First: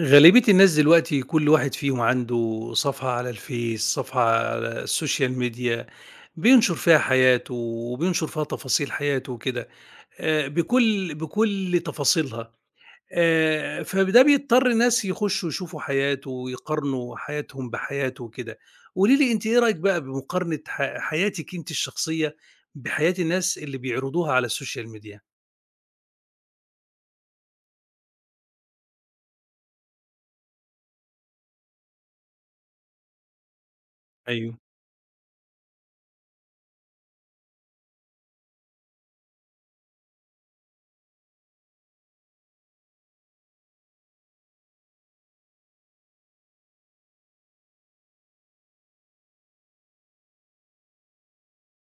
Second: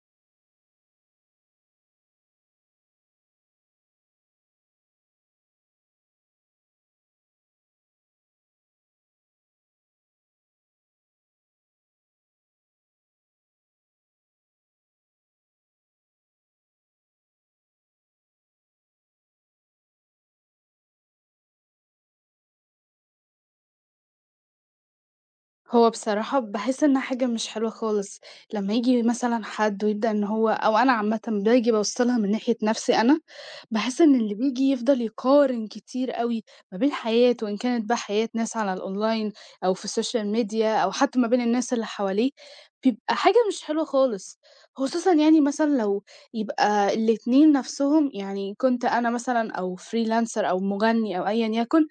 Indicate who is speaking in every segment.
Speaker 1: غالبية الناس دلوقتي كل واحد فيهم عنده صفحة على الفيس، صفحة على السوشيال ميديا، بينشر فيها حياته وبينشر فيها تفاصيل حياته وكده، بكل تفاصيلها، فده بيضطر الناس يخشوا يشوفوا حياته ويقارنوا حياتهم بحياته وكده. قولي لي أنتِ إيه رأيِك بقى بمقارنة حياتِك أنتِ الشخصية بحياة الناس اللي بيعرضوها على السوشيال ميديا؟
Speaker 2: هو بصراحة باحس إنها حاجة مش حلوة خالص، لمّا ييجي مثلًا حد ويبدأ إن هو أو أنا عامةً باجي باوصّلها من ناحية نَفْسي أنا، باحس إن اللي
Speaker 1: أيوه،
Speaker 2: بييجي يفضل يقارن كتير أوي ما بين حياته وإن كانت بقى حياة ناس على الأونلاين أو في السوشيال ميديا أو حتى ما بين الناس اللي حواليه، بيبقى حاجة مش حلوة خالص، خصوصًا يعني مثلًا لو يبقى الاتنين نَفْسهم يعني كنت أنا مثلًا أو freelancer أو مغني أو أيًا يكن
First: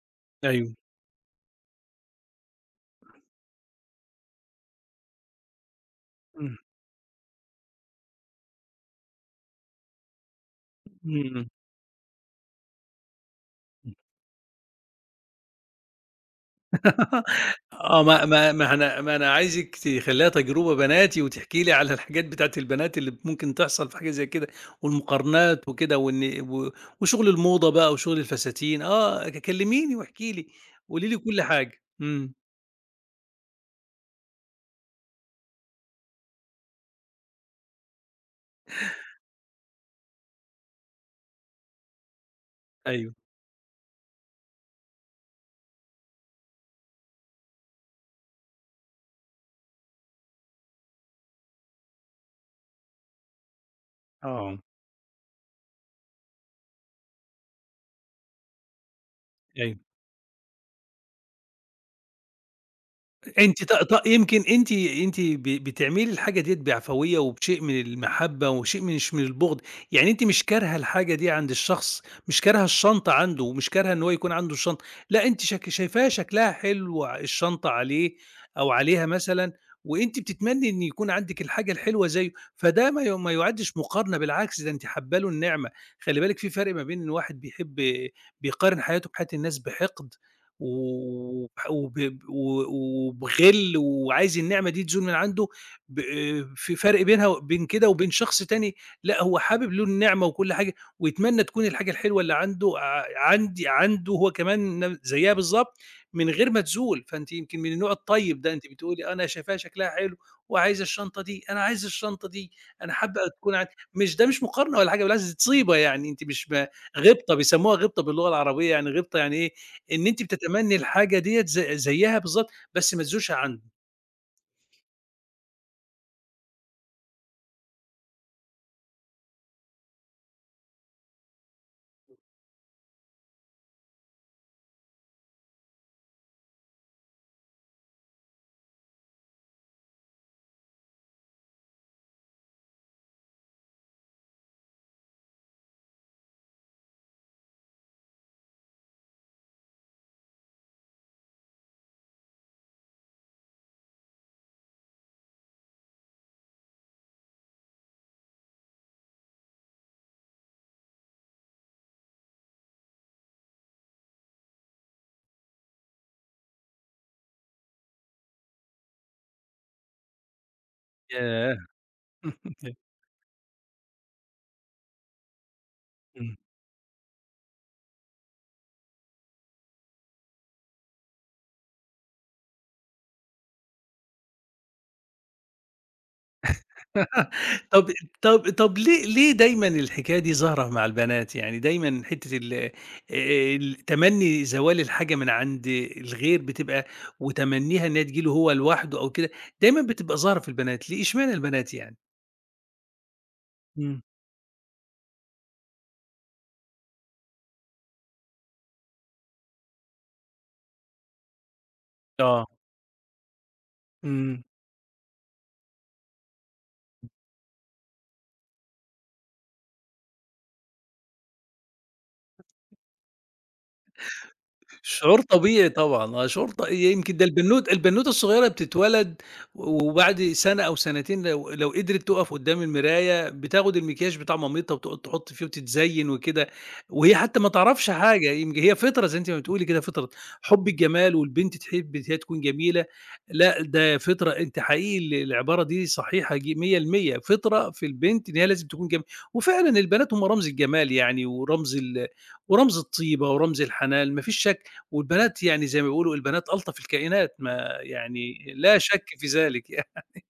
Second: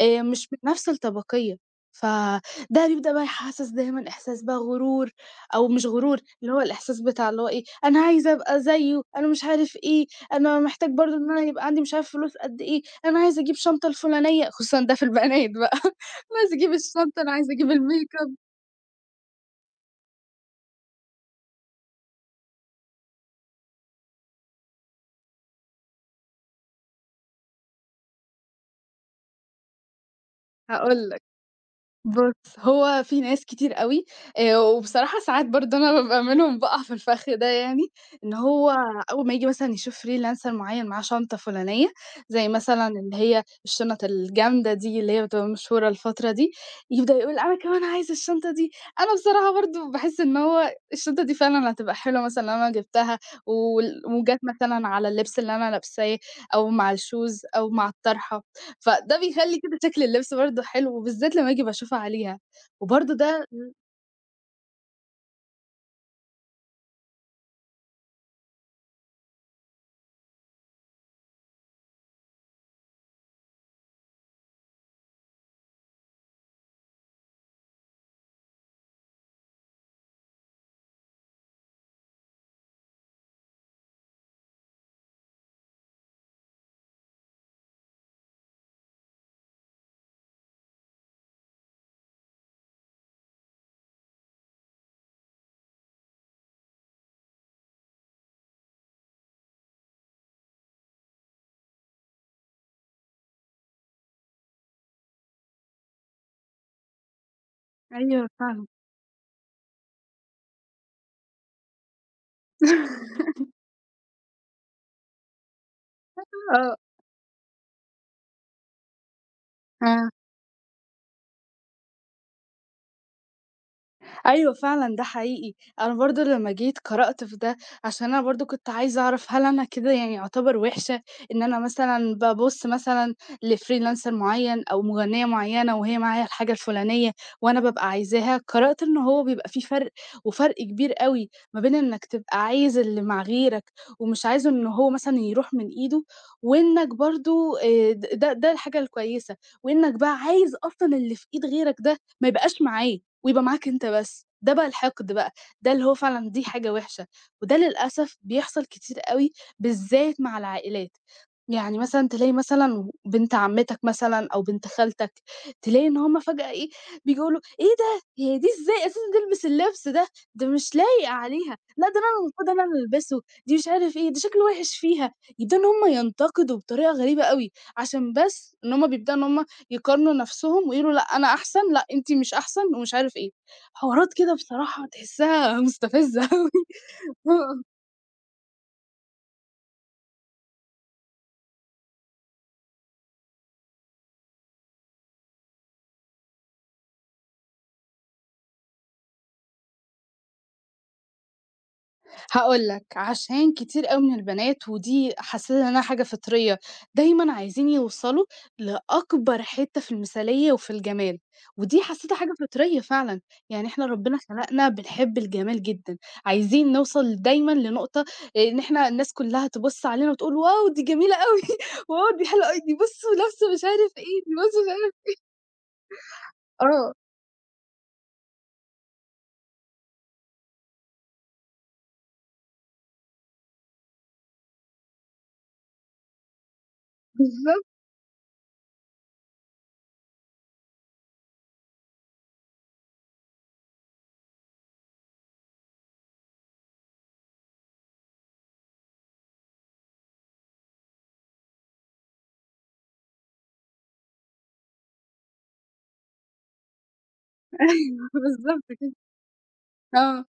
Speaker 2: مش من
Speaker 1: أيوه.
Speaker 2: نفس الطبقية، فده بيبدأ بقى يحسّس دايمًا إحساس بقى غرور أو مش غرور، اللي
Speaker 1: إمم،
Speaker 2: هو الإحساس بتاع اللي هو إيه، أنا عايز أبقى زيّه، أنا مش عارف إيه، أنا محتاج برضه
Speaker 1: إمم،
Speaker 2: إن أنا
Speaker 1: إمم.
Speaker 2: يبقى عندي مش عارف فلوس قد إيه، أنا عايز أجيب شنطة الفُلانية، خصوصًا ده في البنات بقى، أنا عايز أجيب الشنطة، أنا عايز أجيب
Speaker 1: آه، ما
Speaker 2: الmakeup
Speaker 1: ما ما أنا ما أنا عايزِك تخلّيها تجربة بناتي وتحكي لي على الحاجات بتاعة البنات اللي ممكن تحصل في حاجة زي كده، والمقارنات وكده وإن و وشغل الموضة بقى وشغل الفساتين، آه، كلميني واحكي لي،
Speaker 2: هاقول
Speaker 1: قولي لي
Speaker 2: لك.
Speaker 1: كل حاجة. إمم،
Speaker 2: بُص، هو في ناس كتير أوي وبصراحة ساعات برضه أنا بابقى منهم باقع في الفخ ده يعني، إن هو أول ما ييجي مثلًا يشوف freelancer معيّن معاه شنطة فلانية، زي مثلًا
Speaker 1: أيوه،
Speaker 2: اللي هي الشنط الجامدة دي اللي هي بتبقى مشهورة الفترة دي، يبدأ يقول أنا كمان عايز الشنطة دي، أنا بصراحة برضه باحس إن هو الشنطة دي فعلًا هتبقى حلوة مثلًا لو أنا جِبتها وجات
Speaker 1: آه،
Speaker 2: مثلًا على اللبس اللي أنا لابساه أو مع الshoes أو مع الطرحة. فده بيخلّي كده
Speaker 1: أيوه.
Speaker 2: شكل اللبس برضه حلو، وبالذات لمّا آجي باشوفها عليها، وبرضه ده
Speaker 1: أنتِ ط ط يمكن أنتِ بتعملي الحاجة ديّة بعفوية وبشيء من المحبة وشيء مش من البُغض، يعني أنتِ مش كارهة الحاجة دي عند الشخص، مش كارهة الشنطة عنده ومش كارهة إن هو يكون عنده الشنطة، لأ أنتِ شايفاها شكلها حلو ع الشنطة عليه أو عليها مثلًا، وأنتِ بتتمني إن يكون عندِك الحاجة الحلوة زيه، فده ما يُعدّش مقارنة، بالعكس ده أنتِ حابة له النعمة. خلّي بالِك في فرق ما بين الواحد بيحب بيقارن حياته بحياة الناس بحقد وبح وب و وبغِل وعايز النعمة دي تزول من عنده، ب في فرق بينها وبين كده، وبين شخص تاني لأ، هو حابب له النعمة وكل حاجة ويتمنى تكون الحاجة الحلوة اللي عنده ع عندي عنده هو كمان زيّها بالضبط من غير ما تزول، فأنتِ يمكن من النوع
Speaker 2: أيوه
Speaker 1: الطيب ده،
Speaker 2: فعلًا.
Speaker 1: أنتِ بتقولي أنا شايفاها شكلها حلو وعايزة الشنطة دي، أنا عايز الشنطة دي، أنا حابة تكون عندي، مش ده مش مقارنة ولا حاجة، بالعكس دي طيبة يعني، أنتِ مش
Speaker 2: آه.
Speaker 1: غِبطة، بيسموها غِبطة باللغة العربية، يعني غِبطة يعني إيه، إن
Speaker 2: آه.
Speaker 1: أنتِ بتتمنّي الحاجة ديّة زيّها بالضبط، بس ما تزورش عنده.
Speaker 2: أيوه فعلًا ده حقيقي، أنا برضه لمّا جيت قرأت في ده، عشان أنا برضه كنت عايزة أعرف هل أنا كده يعني أعتبر وِحشة، إن أنا مثلًا بابُص مثلًا لfreelancer معيّن أو مغنية معيّنة وهي معاها الحاجة الفلانية وأنا بابقى عايزاها، قرأت إن هو بيبقى في فرق وفرق كبير أوي ما بين إنك تبقى عايز اللي مع غيرك ومش عايزه إن هو مثلًا يروح من إيده، وإنك برضه د ده ده الحاجة الكويسة، وإنك بقى عايز أصلًا اللي في إيد غيرك ده ما يبقاش معاه. ويبقى معاك أنت بس، ده بقى الحقد بقى، ده اللي هو فعلًا دي حاجة وِحشة، وده للأسف بيحصل كتير أوي بالذات مع العائلات. يعني مثلًا تلاقي مثلًا بنت عمتك مثلًا أو بنت خالتك، تلاقي إن هُم فجأة إيه، بييجوا يقولوا إيه ده، هي دي إزاي أساسًا تلبس اللبس ده، ده مش لايق
Speaker 1: ياه!
Speaker 2: عليها، لأ ده أنا المفروض أنا اللي ألبسه، دي مش عارف إيه، ده شكله وِحِش فيها، يبدأوا إن هُم
Speaker 1: إمم.
Speaker 2: ينتقدوا بطريقة غريبة أوي، عشان بس إن هُم بيبدأوا إن هُم يقارنوا نفسهم ويقولوا لأ أنا أحسن، لأ أنتِ مش أحسن ومش عارف إيه، حوارات كده بصراحة تحسها مستفزة أوي.
Speaker 1: طب طب ليه دايمًا الحكاية دي ظاهرة مع البنات؟ يعني دايمًا حتّة ال التمنّي زوال الحاجة من عند الغير بتبقى، وتمنّيها إن هي تيجي له هو لوحده أو كده، دايمًا بتبقى ظاهرة في البنات، ليه اشمعنى البنات يعني؟
Speaker 2: هاقول لك، عشان كتير
Speaker 1: إمم.
Speaker 2: أوي من البنات ودي حاسّة إنها حاجة فطرية، دايمًا عايزين يوصلوا لأكبر حتّة في المثالية وفي الجمال، ودي حسّيتها حاجة
Speaker 1: آه.
Speaker 2: فطرية فعلًا، يعني إحنا ربنا
Speaker 1: إمم.
Speaker 2: خلقنا بنحب الجمال جدًا، عايزين نوصل دايمًا لنقطة إن إحنا الناس كلّها تبُص علينا وتقول واو دي جميلة أوي، واو دي حلوة أوي، دي بُصّوا لابسة مش عارف إيه، دي بُصّوا مش عارف
Speaker 1: شعور طبيعي طبعًا، آه، شعور
Speaker 2: آه،
Speaker 1: يمكن ده البنوتة الصغيرة بتتولد وبعد سنة أو سنتين لو قدرت تُقف قدّام المراية بتاخد المكياج بتاع مامتها وتقعد تحط فيه وتتزين وكده، وهي حتى ما
Speaker 2: بالضبط
Speaker 1: تعرفش حاجة، يمكن هي فطرة زي أنتِ ما بتقولي كده فطرة، حُب الجمال والبنت تحب إن هي تكون جميلة، لأ ده فطرة أنتِ حقيقي العبارة دي صحيحة، 100% فطرة في البنت إن هي لازم تكون جميلة، وفعلًا البنات هم رمز الجمال، يعني ورمز الطيبة ورمز الحنان، ما فيش شك. والبنات يعني زي ما بيقولوا، البنات ألطف الكائنات، ما
Speaker 2: أيوه
Speaker 1: يعني
Speaker 2: بالضبط
Speaker 1: لا
Speaker 2: كده،
Speaker 1: شك في ذلك يعني.
Speaker 2: آه.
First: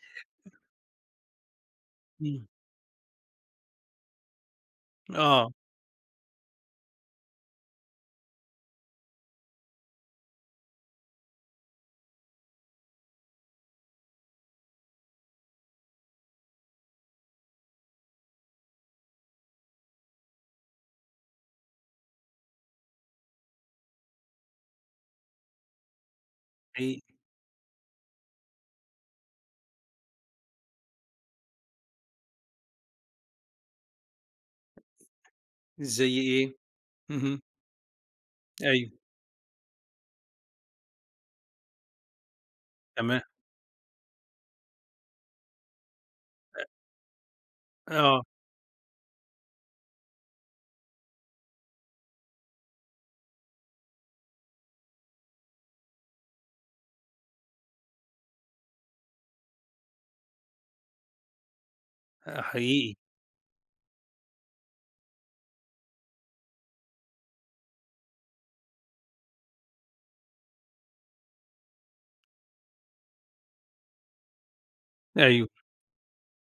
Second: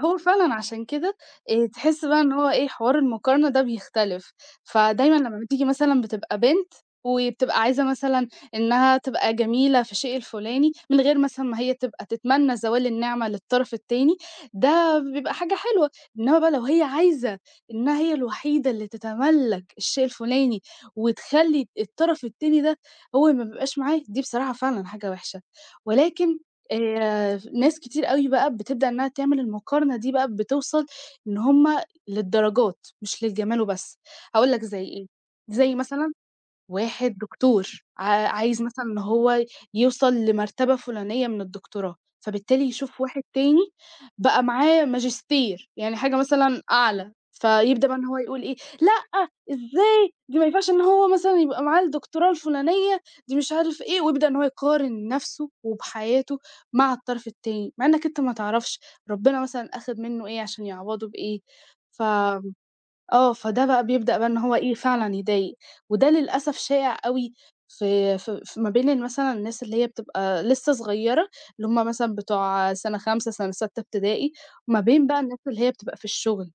Speaker 2: فهو فعلًا عشان كده تحس بقى إن
Speaker 1: إمم.
Speaker 2: هو إيه، حوار المقارنة ده بيختلف، فدايمًا لمّا
Speaker 1: آه،
Speaker 2: بتيجي مثلًا بتبقى بنت وبتبقى عايزة مثلًا إنها تبقى جميلة في الشيء الفلاني، من غير مثلًا ما هي تبقى تتمنى زوال النعمة للطرف التاني، ده بيبقى حاجة حلوة، إنما بقى لو هي عايزة إنها هي الوحيدة اللي تتملّك الشيء الفلاني وتخلّي الطرف التاني ده هو ما بيبقاش معاه، دي بصراحة فعلًا حاجة وحشة، ولكن
Speaker 1: حقيقي.
Speaker 2: ناس كتير أوي بقى بتبدأ إنها تعمل المقارنة دي بقى بتوصل إن هُم للدرجات مش للجمال وبس، هاقول لك زي إيه، زي مثلًا
Speaker 1: زي إيه؟
Speaker 2: واحد
Speaker 1: اهم.
Speaker 2: دكتور عايز مثلًا
Speaker 1: أيوه،
Speaker 2: إن هو يوصل لمرتبة فلانية من الدكتوراه، فبالتالي يشوف
Speaker 1: تمام.
Speaker 2: واحد تاني بقى معاه ماجستير، يعني حاجة مثلًا أعلى، فيبدأ بقى إن هو
Speaker 1: آه،
Speaker 2: يقول إيه، لأ إزاي دي ما ينفعش إن هو مثلًا يبقى معاه الدكتوراه الفلانية، دي مش عارف إيه، ويبدأ إن هو يقارن نَفْسه وبحياته مع الطرف التاني، مع إنك أنت ما تعرفش ربنا مثلًا أخد منه إيه عشان يعوضه بإيه، ف
Speaker 1: آه، حقيقي.
Speaker 2: آه، فده بقى بيبدأ بقى إن هو إيه، فعلًا يضايق، وده للأسف شائع أوي في ما بين مثلًا الناس اللي هي بتبقى لسه صغيّرة، اللي هم مثلًا بتوع سنة 5، سنة 6 ابتدائي، وما بين بقى الناس
Speaker 1: أيوه،
Speaker 2: اللي هي بتبقى في الشغل،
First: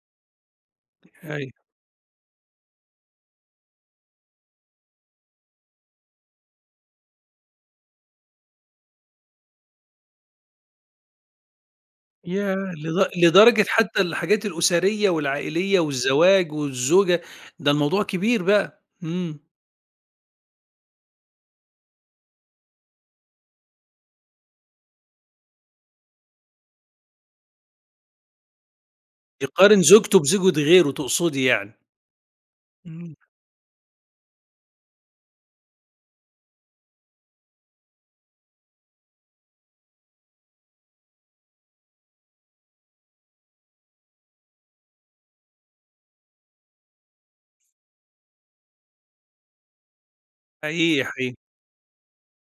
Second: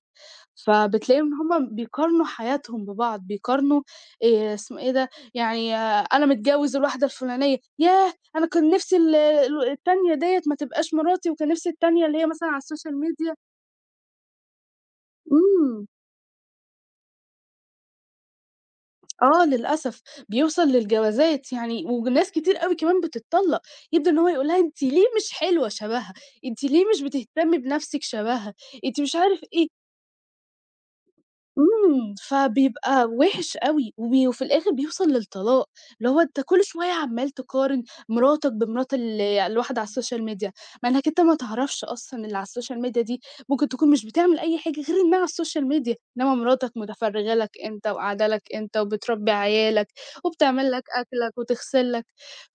Speaker 2: فبتلاقيهم إن
Speaker 1: أيوه.
Speaker 2: هم بيقارنوا حياتهم ببعض، بيقارنوا اسمه إيه ده، يعني آه، أنا متجوّز الواحدة الفلانية، ياه! أنا كان نِفْسي ال ال التانية ديّة ما تبقاش مراتي، وكان نِفْسي التانية اللي هي مثلًا
Speaker 1: ياه!
Speaker 2: على السوشيال ميديا
Speaker 1: لدرجة حتى الحاجات الأسرية والعائلية
Speaker 2: إمم.
Speaker 1: والزواج والزوجة، ده الموضوع كبير بقى. إمم.
Speaker 2: آه للأسف، بيوصل للجوازات يعني وناس كتير أوي كمان بتتطلّق، يبدأ إن هو يقول لها أنتِ ليه مش حلوة شبهها، أنتِ ليه مش بتهتمي بنَفْسِك شبهها، أنتِ مش عارف إيه،
Speaker 1: يقارن زوجته بزوجة غيره تقصدي يعني.
Speaker 2: إمم، فبيبقى
Speaker 1: إمم.
Speaker 2: وِحِش أوي، وفي الآخر بيوصل للطلاق، اللي هو أنت كل شوية عمّال تقارن مراتك بمرات الواحد على الSocial media، مع إنّك أنت ما تعرفش أصلًا اللي على الSocial media دي ممكن تكون مش بتعمل أي حاجة غير إنّها على الSocial media، إنّما مراتك متفرّغة لك أنت وقاعدة لك أنت وبتربّي عيالك وبتعمل لك
Speaker 1: حقيقي، حقيقي.
Speaker 2: أكلك وتغسل لك،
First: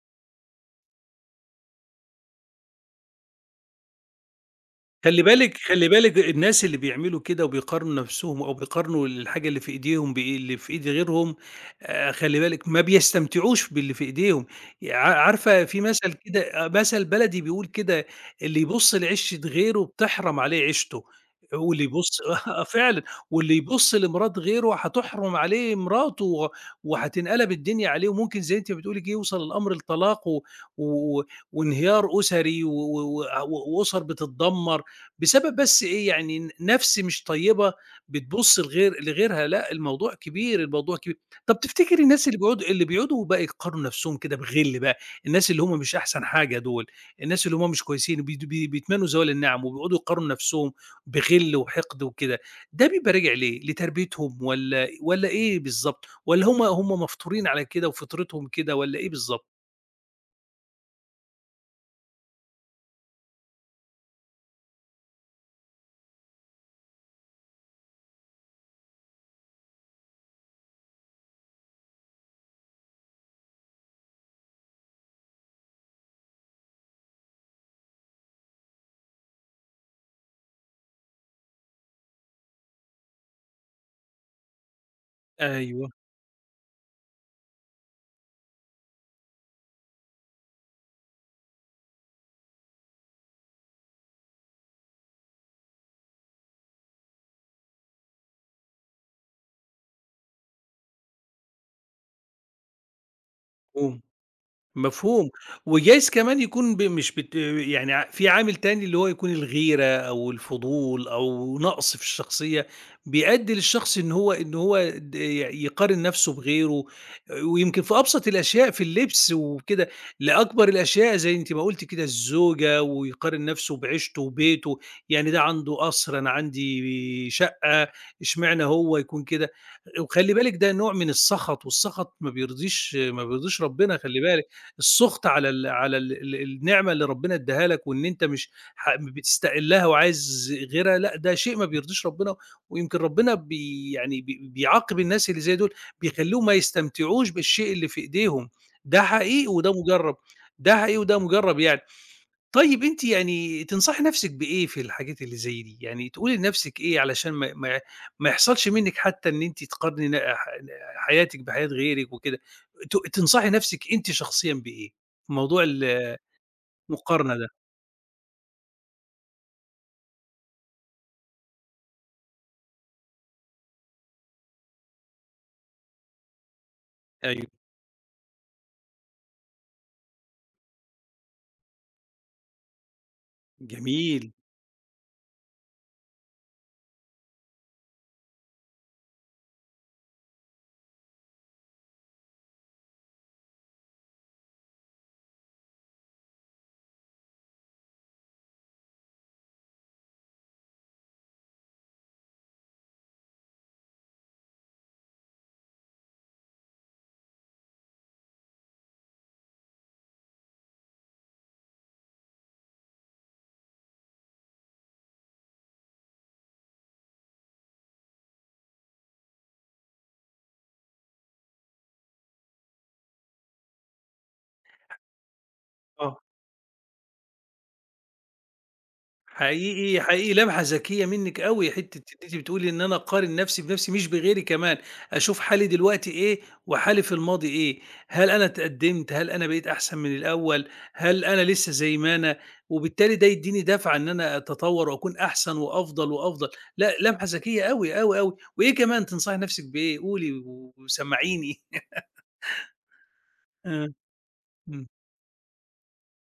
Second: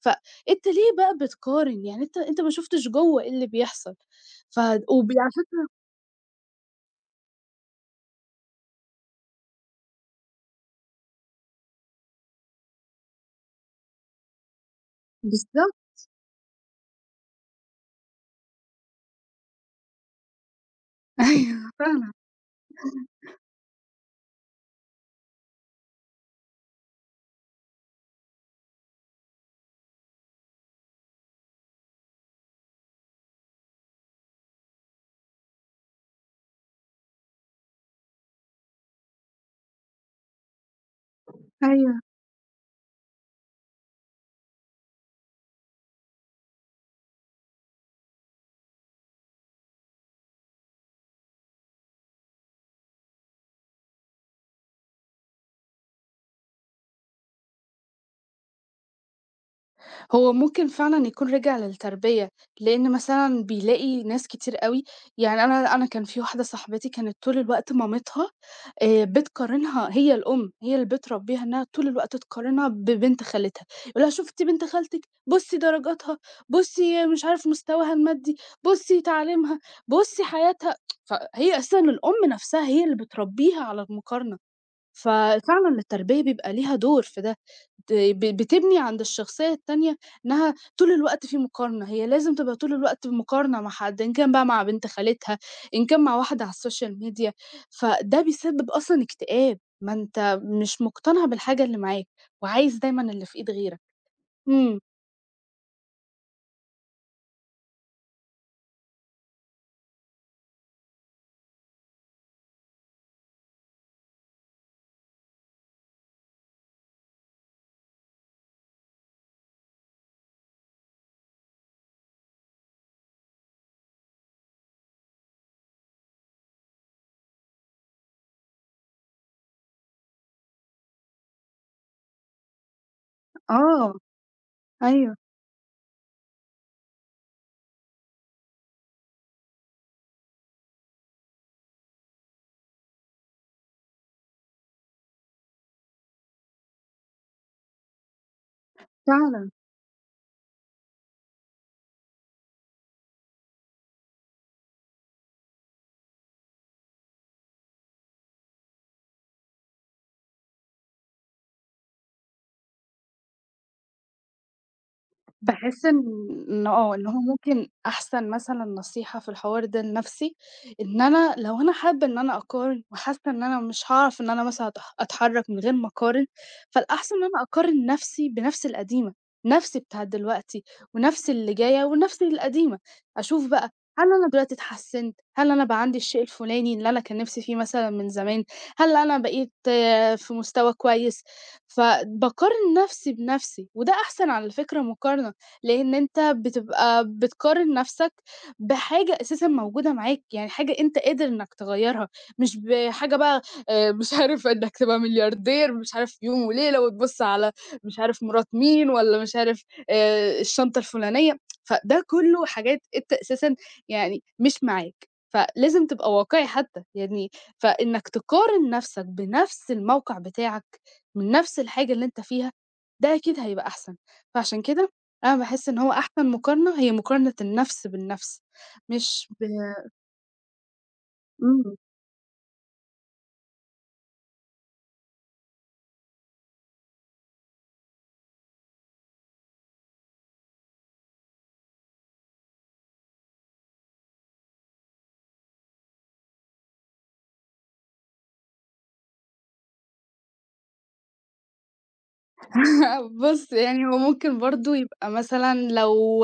Speaker 2: فأنت ليه بقى بتقارن؟ يعني أنت أنت ما شفتش جوّه إيه اللي بيحصل، ف وب على فكرة
Speaker 1: خلّي بالِك الناس اللي بيعملوا كده وبيقارنوا نَفْسهم أو بيقارنوا الحاجة اللي في إيديهم باللي في إيد غيرهم، خلّي بالِك ما بيستمتعوش باللي في إيديهم، ي ع عارفة
Speaker 2: بالضبط،
Speaker 1: في مَثَل كده، آه، مَثَل بلدي بيقول كده: "اللي يبُص لعِشّة غيره بتحرم عليه عيشته،
Speaker 2: أيوه
Speaker 1: واللي
Speaker 2: فعلًا،
Speaker 1: يبُص" آه فعلًا، "واللي يبُص لمرات غيره هتحرم عليه مراته و وهتنقلب الدنيا عليه." وممكن زي أنتِ بتقولي كده يوصل الأمر لطلاق و و وانهيار أُسَري، و و و وأُسَر بتتدمّر. بسبب بس إيه، يعني نَفْس مش طيبة بتبُص لغير لغيرها، لأ الموضوع كبير، الموضوع كبير. طَب تفتكر
Speaker 2: أيوه.
Speaker 1: الناس اللي بيقعدوا بقى يقارنوا نَفْسهم كده بغِل بقى، الناس اللي هم مش أحسن حاجة دول، الناس اللي هم مش كويسين بيد بي بيتمنّوا زوال النعم وبيقعدوا يقارنوا نَفْسهم بغِل وحِقد وكده، ده بيبقى راجع لإيه، لتربيتهم والّا إيه بالضبط، والّا هم مفطورين على كده وفطرتهم كده والّا إيه بالضبط؟
Speaker 2: هو ممكن فعلًا يكون رجع للتربية، لإن مثلًا بيلاقي ناس كتير أوي يعني أنا أنا كان في واحدة صاحبتي كانت طول الوقت مامتها بتقارنها هي الأم، هي اللي بتربيها إنها طول الوقت تقارنها ببنت خالتها، يقول لها: "شُفتِ بنت خالتِك، بُصّي درجاتها، بُصّي مش عارف مستواها المادي، بُصّي تعليمها، بُصّي حياتها." فهي أساسًا الأم نفسها هي اللي بتربيها على المقارنة. ففعلًا
Speaker 1: أيوه،
Speaker 2: التربية بيبقى ليها دور في ده، ت ب بتبني عند الشخصية التانية إنها طول الوقت في مقارنة، هي لازم تبقى طول الوقت بمقارنة مع حد، إن كان بقى مع بنت خالتها، إن كان مع واحدة على السوشيال ميديا، فده بيسبب أصلًا اكتئاب، ما أنت مش مقتنع بالحاجة اللي معاك، وعايز دايمًا اللي في إيد غيرك.
Speaker 1: إمم.
Speaker 2: إمم،
Speaker 1: مفهوم، وجايز كمان يكون ب مش بت يعني ع في عامل تاني اللي هو يكون الغيرة أو الفضول أو نقص في الشخصية، بيأدّي للشخص إن هو د ي يقارن نَفْسه بغيره، ويمكن في أبسط الأشياء في اللبس وكده، لأكبر الأشياء زي أنتِ ما قُلتِ كده الزوجة، ويقارن نَفْسه بعيشته وبيته، يعني ده عنده قصر أنا عندي شقة، اشمعنى هو يكون كده؟ وخلّي بالِك ده نوع من السَخَط، والسَخَط ما بيرضيش
Speaker 2: آه،
Speaker 1: ربنا، خلّي بالِك.
Speaker 2: أيوه
Speaker 1: السُخط على ال على ال ال النعمة اللي ربنا ادّاها لك وإن أنت مش بتستقلّها وعايز غيرها، لأ ده شيء ما بيرضيش ربنا، ويمكن ربنا بي يعني بي بيعاقب الناس اللي زي دول، بيخلّيهم ما يستمتعوش بالشيء اللي في إيديهم، ده حقيقي
Speaker 2: فعلًا.
Speaker 1: وده مُجرّب، ده حقيقي وده مُجرّب يعني. طيب أنتِ يعني تنصحي نَفْسِك بإيه في الحاجات اللي زي دي؟ يعني تقولي لنَفْسِك إيه علشان ما يحصلش منِّك حتى إن أنتِ تقارني ن ح حياتِك بحياة غيرِك وكده، تنصحي نَفْسِك أنتِ شخصيًا بإيه في موضوع
Speaker 2: باحس إن إن هو
Speaker 1: المقارنة ده؟
Speaker 2: ممكن أحسن مثلًا نصيحة في الحوار ده لنفسي، إن أنا لو أنا حابة إن أنا أقارن وحاسة إن أنا مش هاعرف إن أنا مثلًا أتحرّك من غير ما أقارن، فالأحسن إن أنا
Speaker 1: أيوه،
Speaker 2: أقارن نفسي بنفسي القديمة، نفسي بتاعة دلوقتي ونفسي اللي جاية ونفسي القديمة، أشوف بقى هل
Speaker 1: جميل،
Speaker 2: أنا دلوقتي اتحسّنت، هل أنا بقى عندي الشيء الفلاني اللي أنا كان نفسي فيه مثلًا من زمان، هل أنا بقيت آه، في مستوى كويس، فباقارن نفسي بنفسي، وده أحسن على فكرة مقارنة. لإن أنت بتبقى بتقارن نَفْسك بحاجة أساسًا موجودة معاك، يعني حاجة أنت قادر إنّك تغيّرها، مش بحاجة بقى مش عارف إنّك تبقى ملياردير مش عارف في يوم وليلة وتبُص على مش عارف مرات مين والّا مش عارف الشنطة الفلانية، فده كُلّه حاجات أنت أساسًا يعني مش معاك، فلازم تبقى واقعي حتّى، يعني فإنّك تقارن نَفْسك بنَفْس الموقع بتاعك من نَفْس الحاجة اللي أنت فيها، ده أكيد هيبقى أحسن، فعشان كده أنا باحس إن هو
Speaker 1: آه.
Speaker 2: أحسن مقارنة هي مقارنة النَفْس بالنَفْس، مش ب
Speaker 1: حقيقي، حقيقي لمحة ذكية منِّك أوي،
Speaker 2: إمم.
Speaker 1: حتّة إن أنتِ بتقولي إن أنا أقارن نَفْسي بنَفْسي مش بغيري كمان، أشوف حالي دلوقتي إيه وحالي في الماضي إيه، هل أنا اتقدّمت، هل أنا بقيت أحسن من الأول، هل أنا لسه زي ما أنا، وبالتالي ده يدّيني دَفعة إن أنا أتطوّر وأكون أحسن وأفضل، وأفضل، لأ لمحة ذكية أوي، أوي، أوي، وإيه كمان تنصحي نَفْسِك بإيه؟ قولي وسمّعيني.
Speaker 2: بُص، يعني
Speaker 1: آه،
Speaker 2: هو ممكن برضه
Speaker 1: إمم،
Speaker 2: يبقى مثلًا لو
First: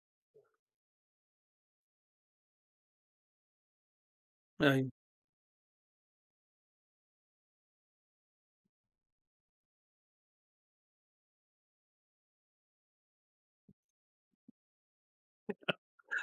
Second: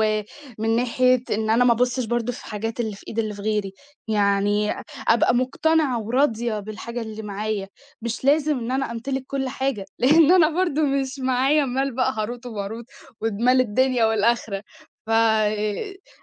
Speaker 2: من ناحية إن أنا ما أبُصّش برضه في حاجات اللي في إيد اللي في غيري، يعني
Speaker 1: أيوه،
Speaker 2: أبقى مقتنعة وراضية بالحاجة اللي معايا، مش لازم إن أنا أمتلك كل حاجة، لإن أنا برضه مش معايا مال بقى هاروت وماروت ودمال الدنيا والآخرة، ف هي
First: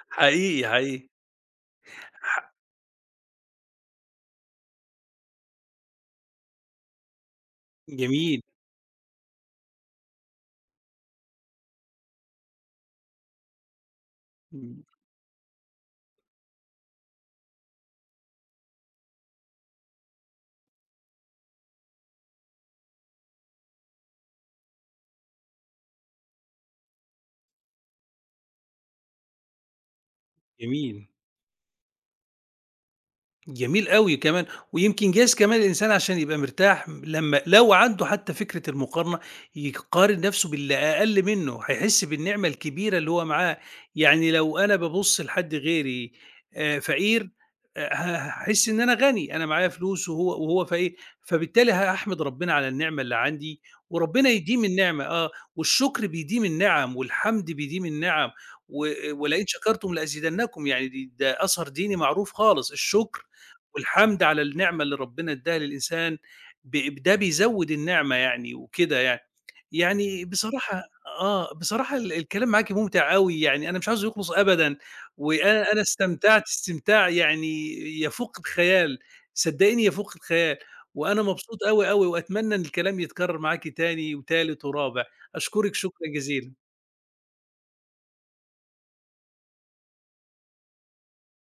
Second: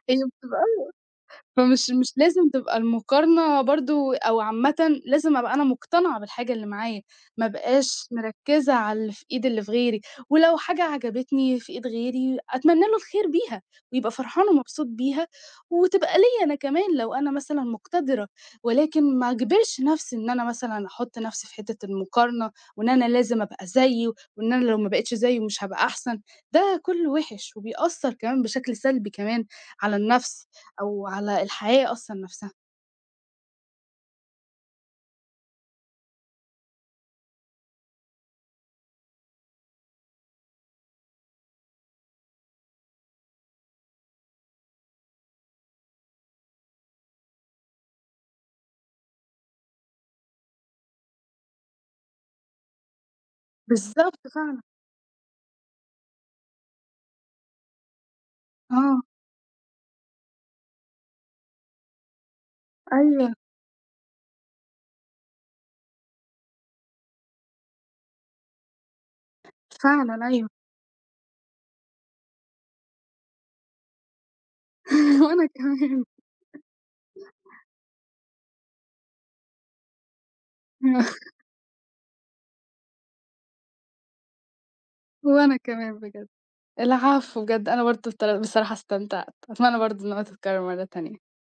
Speaker 2: بتبقى
Speaker 1: حقيقي، حقيقي،
Speaker 2: فمش مش
Speaker 1: ح
Speaker 2: لازم تبقى المقارنة برضه أو عامةً لازم أبقى أنا مقتنعة بالحاجة اللي معايا، ما ابقاش
Speaker 1: جميل،
Speaker 2: مركّزة على اللي في إيد اللي في غيري، ولو حاجة عجبتني في إيد غيري أتمنى له الخير بيها، ويبقى فرحان
Speaker 1: إمم،
Speaker 2: ومبسوط بيها، وتبقى ليّا أنا كمان لو أنا مثلًا مقتدرة، ولكن ما أجبرش نفسي إن أنا مثلًا أحط نفسي في حتّة المقارنة، وإن أنا لازم أبقى زيه، وإن أنا لو ما بقيتش زيه مش هابقى أحسن، ده كلّه وِحِش وبيأثّر كمان بشكل سلبي كمان على النفس. أو
Speaker 1: جميل.
Speaker 2: على الحياة أصلًا نفسها.
Speaker 1: جميل أوي كمان، ويمكن جايز كمان الإنسان عشان يبقى مرتاح لمّا لو عنده حتى فكرة المقارنة، يقارن نفسه باللي أقل منه، هيحس بالنعمة الكبيرة اللي هو معاها، يعني لو أنا بابُص لحد غيري فقير، ه هاحس إن أنا غني، أنا معايا فلوس وهو فقير، فبالتالي هاحمد ربنا على النعمة اللي عندي،
Speaker 2: بالضبط
Speaker 1: وربنا
Speaker 2: فعلًا،
Speaker 1: يديم النعمة آه، والشكر بيديم النِّعَم، والحمد بيديم النِّعَم، و
Speaker 2: آه،
Speaker 1: ولئن شكرتم لأزيدنكم، يعني ده أثر ديني معروف خالص، الشكر
Speaker 2: أيوه،
Speaker 1: والحمد على النعمة اللي ربنا ادّاها للإنسان ده بيزوّد النعمة يعني وكده يعني. يعني
Speaker 2: فعلًا أيوه،
Speaker 1: بصراحة آه، بصراحة الكلام معاكِ ممتع أوي، يعني أنا مش عاوزه يخلص أبدًا،
Speaker 2: وأنا
Speaker 1: وأنا
Speaker 2: كمان،
Speaker 1: استمتعت استمتاع يعني يفوق الخيال، صدّقيني يفوق الخيال، وأنا مبسوط أوي، أوي، وأتمنى إن الكلام يتكرر معاكِ تاني وتالت ورابع،
Speaker 2: وأنا
Speaker 1: أشكرِك
Speaker 2: كمان
Speaker 1: شكرًا
Speaker 2: بجد.
Speaker 1: جزيلًا.
Speaker 2: العفو بجد، أنا برضه بصراحة استمتعت، أتمنى برضه إنها تتكرر مرة تانية.